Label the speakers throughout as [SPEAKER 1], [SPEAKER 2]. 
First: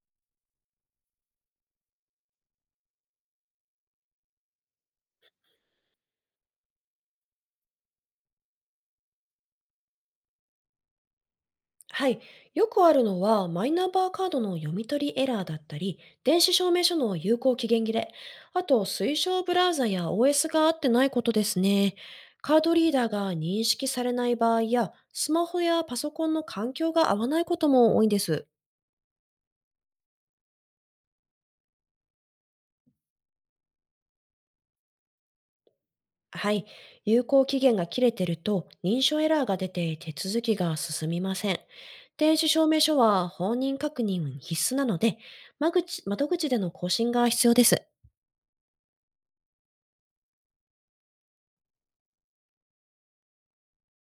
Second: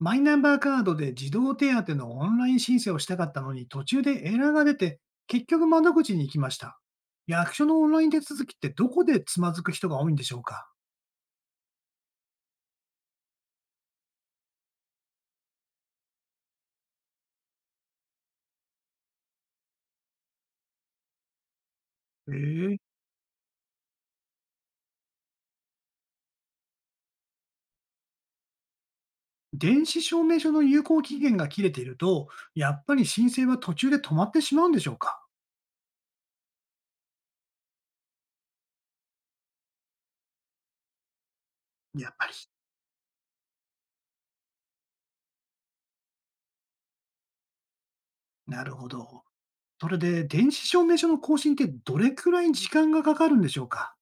[SPEAKER 1] マイナンバーカードで児童手当のオンライン申請をしたかったのに途中でエラーが出て、結局窓口に行きました。役所のオンライン手続きってどこでつまずく人が多いんでしょうか？
[SPEAKER 2] はい。よくあるのは、マイナンバーカードの読み取りエラーだったり、電子証明書の有効期限切れ、あと推奨ブラウザや OS が合ってないことですね。カード
[SPEAKER 1] え
[SPEAKER 2] リー
[SPEAKER 1] え。
[SPEAKER 2] ダーが認識されない場合や、スマホやパソコンの環境が合わないことも多いんです。
[SPEAKER 1] 電子証明書の有効期限が切れていると、やっぱり申請は途中で止まってしまうんでしょうか？
[SPEAKER 2] はい。有効期限が切れてると、認証エラーが出て手続きが進みません。
[SPEAKER 1] やっぱり。
[SPEAKER 2] 電子証明書は本人確認必須なので、間口窓口での更新が必要です。
[SPEAKER 1] なるほど。それで、電子証明書の更新ってどれくらい時間がかかるんでしょうか？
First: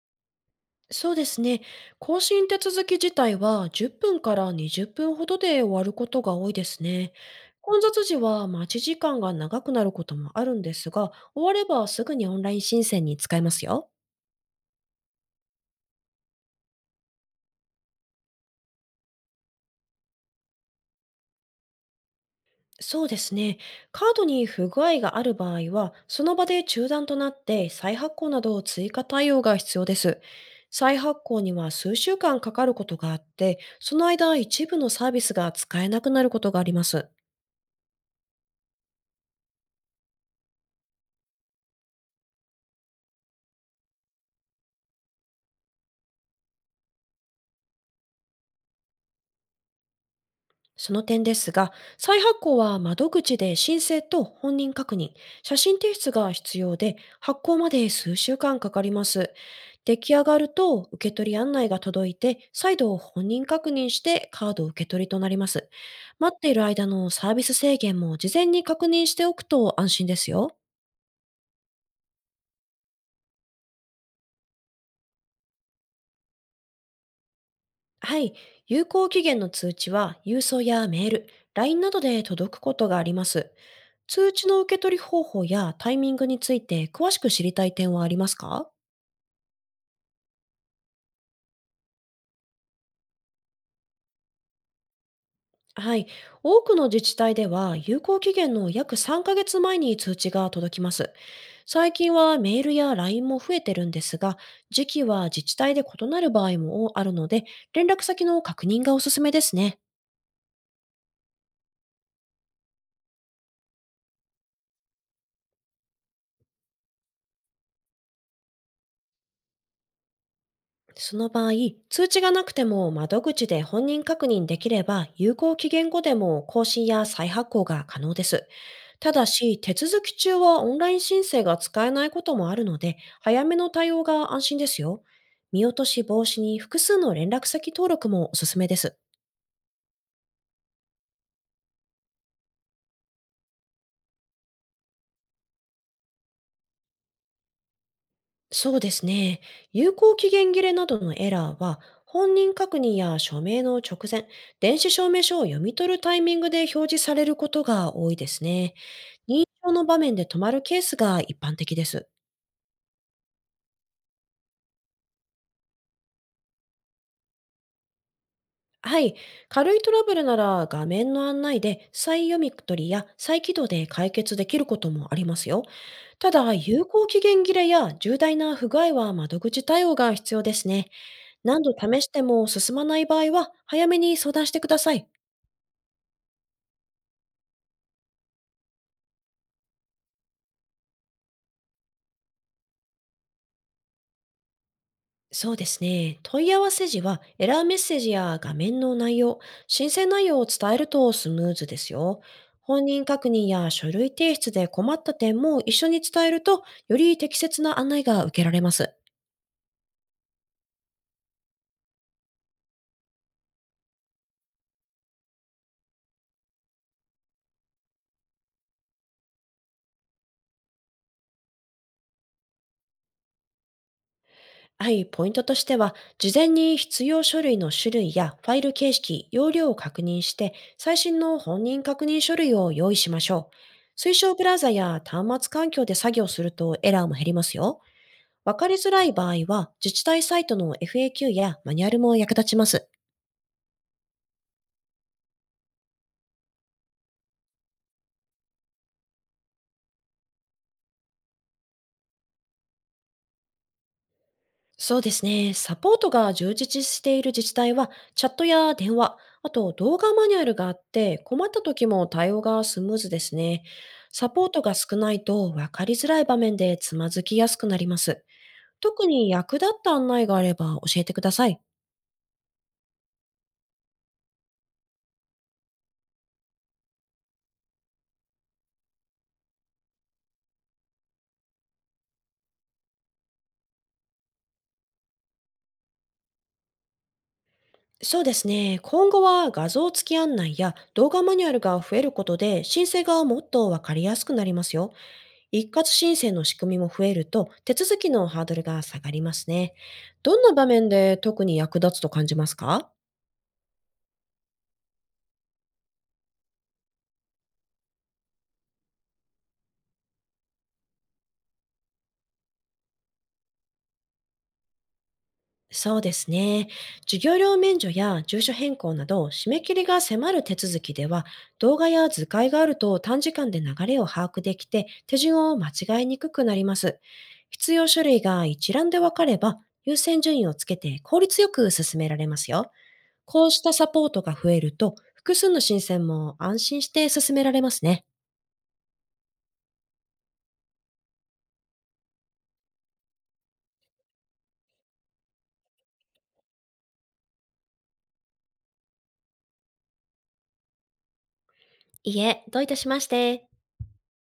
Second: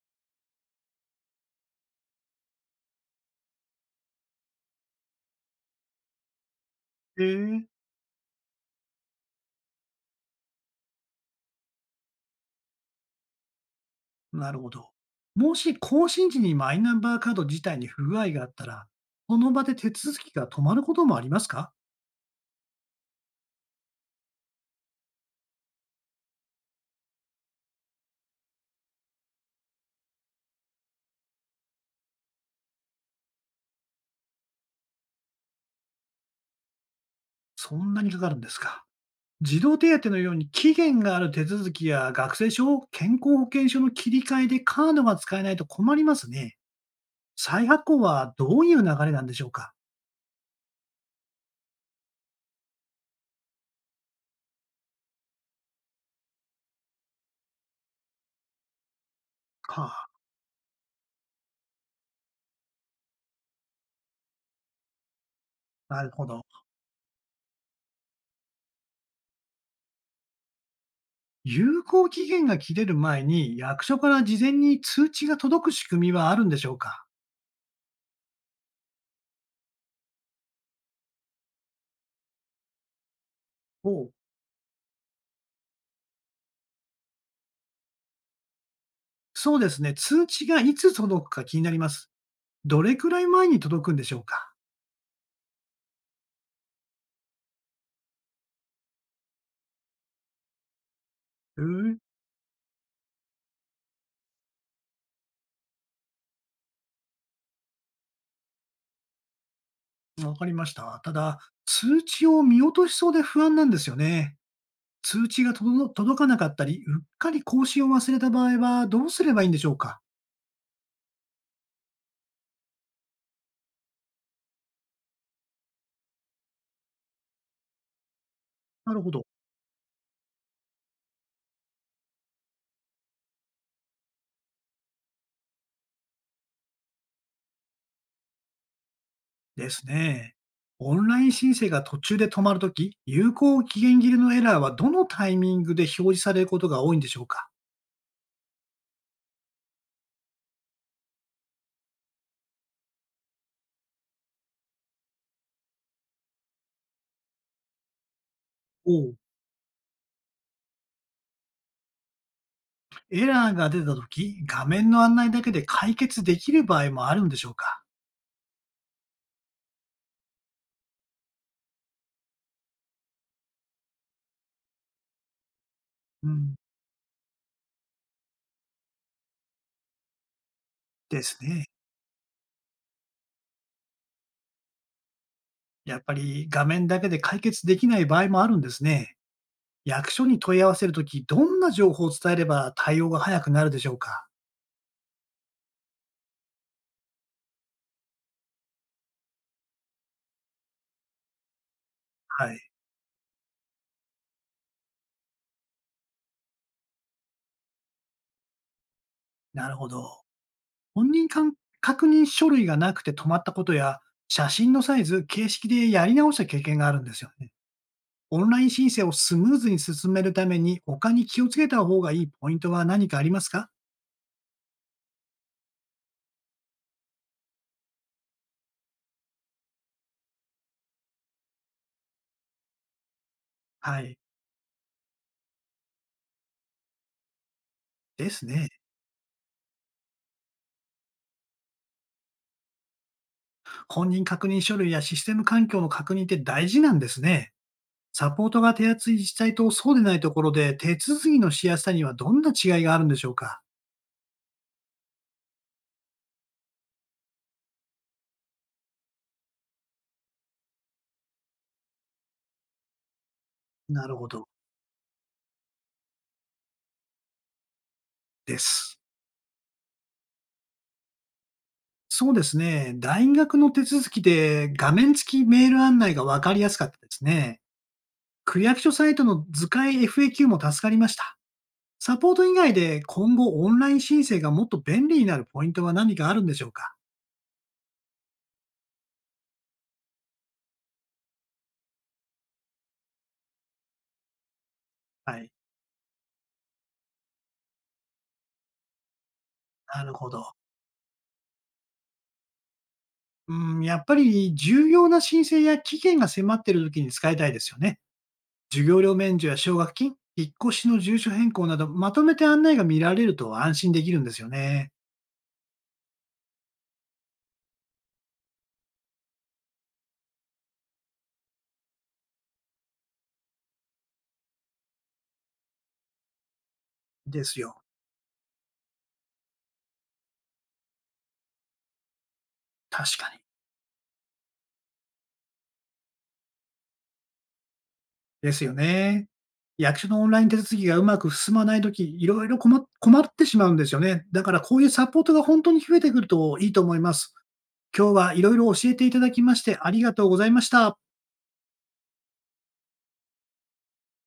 [SPEAKER 2] そうですね。更新手続き自体は10分から20分ほどで終わることが多いですね。
[SPEAKER 1] ええ。
[SPEAKER 2] 混雑時は待ち時間が長くなることもあるんですが、終わればすぐにオンライン申請に使えますよ。
[SPEAKER 1] なるほど。もし更新時にマイナンバーカード自体に不具合があったら、その場で手続きが止まることもありますか？
[SPEAKER 2] そうですね。カードに不具合がある場合は、その場で中断となって再発行など追加対応が必要です。再発行には数週間かかることがあって、その間一部のサービスが使えなくなることがあります。
[SPEAKER 1] そんなにかかるんですか？児童手当のように期限がある手続きや学生証、健康保険証の切り替えでカードが使えないと困りますね。再発行はどういう流れなんでしょうか？
[SPEAKER 2] その点ですが、再発行は窓口で申請と本人確認、写真提出が必要で、発行まで数週間かかります。
[SPEAKER 1] は
[SPEAKER 2] 出来上がると受け取り案内が届いて、再度本人確認してカード受け取りとなります。
[SPEAKER 1] あ、なるほ
[SPEAKER 2] 待っ
[SPEAKER 1] ど。
[SPEAKER 2] ている間のサービス制限も事前に確認しておくと安心ですよ。
[SPEAKER 1] 有効期限が切れる前に役所から事前に通知が届く仕組みはあるんでしょうか？
[SPEAKER 2] はい。有効期限の通知は郵送やメール、LINE などで届くことがあります。
[SPEAKER 1] おう。
[SPEAKER 2] 通知の受け取り方法やタイミングについて詳しく知りたい点はありますか？
[SPEAKER 1] そうですね。通知がいつ届くか気になります。どれくらい前に届くんでしょうか？
[SPEAKER 2] はい。多くの自治体では有効期限の約3ヶ月前に通知が届きます。
[SPEAKER 1] うー
[SPEAKER 2] 最
[SPEAKER 1] ん、
[SPEAKER 2] 近はメールや LINE も増えてるんですが、時期は自治体で異なる場合もあるので、連絡先の確認がおすすめですね。
[SPEAKER 1] わかりました。ただ、通知を見落としそうで不安なんですよね。通知が届かなかったり、うっかり更新を忘れた場合はどうすればいいんでしょうか？
[SPEAKER 2] その場合、通知がなくても窓口で本人確認できれば、有効期限後でも更新や再発行が可能です。
[SPEAKER 1] なるほ
[SPEAKER 2] た
[SPEAKER 1] ど。
[SPEAKER 2] だし、手続き中はオンライン申請が使えないこともあるので、早めの対応が安心ですよ。見落とし防止に複数の連絡先登録もおすすめです。
[SPEAKER 1] ですね。オンライン申請が途中で止まるとき、有効期限切れのエラーはどのタイミングで表示されることが多いんでしょうか？
[SPEAKER 2] そうですね。有効期限切れなどのエラーは、本人確認や署名の直前、電子証明書を読み取るタイミングで表示されることが多いですね。
[SPEAKER 1] おお、
[SPEAKER 2] 認証の場面で止まるケースが一般的です。
[SPEAKER 1] エラーが出たとき、画面の案内だけで解決できる場合もあるんでしょうか？
[SPEAKER 2] はい。軽いトラブルなら画面の案内で再読み取りや再起動で解決できることもありますよ。
[SPEAKER 1] う
[SPEAKER 2] ただ、
[SPEAKER 1] ん、
[SPEAKER 2] 有効期限切れや重大な不具合は窓口対応が必要ですね。
[SPEAKER 1] です
[SPEAKER 2] 何
[SPEAKER 1] ね。
[SPEAKER 2] 度試しても進まない場合は早めに相談してください。
[SPEAKER 1] やっぱり画面だけで解決できない場合もあるんですね。役所に問い合わせるとき、どんな情報を伝えれば対応が早くなるでしょうか？
[SPEAKER 2] そうですね。問い合わせ時はエラーメッセージや画面の内容、申請内容を伝えるとスムーズですよ。
[SPEAKER 1] はい、
[SPEAKER 2] 本人確認や書類提出で困った点も一緒に伝えると、より適切な案内が受けられます。
[SPEAKER 1] なるほど。本人か確認書類がなくて止まったことや、写真のサイズ、形式でやり直した経験があるんですよね。オンライン申請をスムーズに進めるために、他に気をつけた方がいいポイントは何かありますか？
[SPEAKER 2] はい、ポイントとしては、事前に必要書類の種類やファイル形式、容量を確認して、最新の本人確認書類を用意しましょう。
[SPEAKER 1] は
[SPEAKER 2] 推
[SPEAKER 1] い、
[SPEAKER 2] 奨ブラウザや端末環境で作業するとエラーも減りますよ。
[SPEAKER 1] です
[SPEAKER 2] わか
[SPEAKER 1] ね。
[SPEAKER 2] りづらい場合は、自治体サイトの FAQ やマニュアルも役立ちます。
[SPEAKER 1] 本人確認書類やシステム環境の確認って大事なんですね。サポートが手厚い自治体とそうでないところで、手続きのしやすさにはどんな違いがあるんでしょうか？
[SPEAKER 2] そうですね。サポートが充実している自治体は、チャットや電話、あと動画マニュアルがあって、困った時も対応がスムーズですね。
[SPEAKER 1] なるほ
[SPEAKER 2] サポー
[SPEAKER 1] ど。
[SPEAKER 2] トが少ないと分かりづらい場面でつまずきやすくなります。
[SPEAKER 1] です。
[SPEAKER 2] 特に役立った案内があれば教えてください。
[SPEAKER 1] そうですね。大学の手続きで画面付きメール案内がわかりやすかったですね。区役所サイトの図解 FAQ も助かりました。サポート以外で今後オンライン申請がもっと便利になるポイントは何かあるんでしょうか？
[SPEAKER 2] そうですね。今後は画像付き案内や動画マニュアルが増えることで、申請がもっと分かりやすくなりますよ。
[SPEAKER 1] はい。
[SPEAKER 2] 一括申請の仕組みも増えると、手続きのハードルが下がりますね。
[SPEAKER 1] なるほ
[SPEAKER 2] どんな
[SPEAKER 1] ど。
[SPEAKER 2] 場面で特に役立つと感じますか？
[SPEAKER 1] うん、やっぱり重要な申請や期限が迫っている時に使いたいですよね。授業料免除や奨学金、引っ越しの住所変更など、まとめて案内が見られると安心できるんですよね。
[SPEAKER 2] そうですね。授業料免除や住所変更など、締め切りが迫る手続きでは、動画や図解があると短時間で流れを把握できて、手順を間違いにくくなります。
[SPEAKER 1] です
[SPEAKER 2] 必
[SPEAKER 1] よ。
[SPEAKER 2] 要書類が一覧で分かれば、優先順位をつけて効率よく進められますよ。
[SPEAKER 1] 確かに。
[SPEAKER 2] こうしたサポートが増えると、複数の申請も安心して進められますね。
[SPEAKER 1] ですよね。役所のオンライン手続きがうまく進まないとき、いろいろ困ってしまうんですよね。だからこういうサポートが本当に増えてくるといいと思います。今日はいろいろ教えていただきましてありがとうございました。
[SPEAKER 2] いえ、どういたしまして。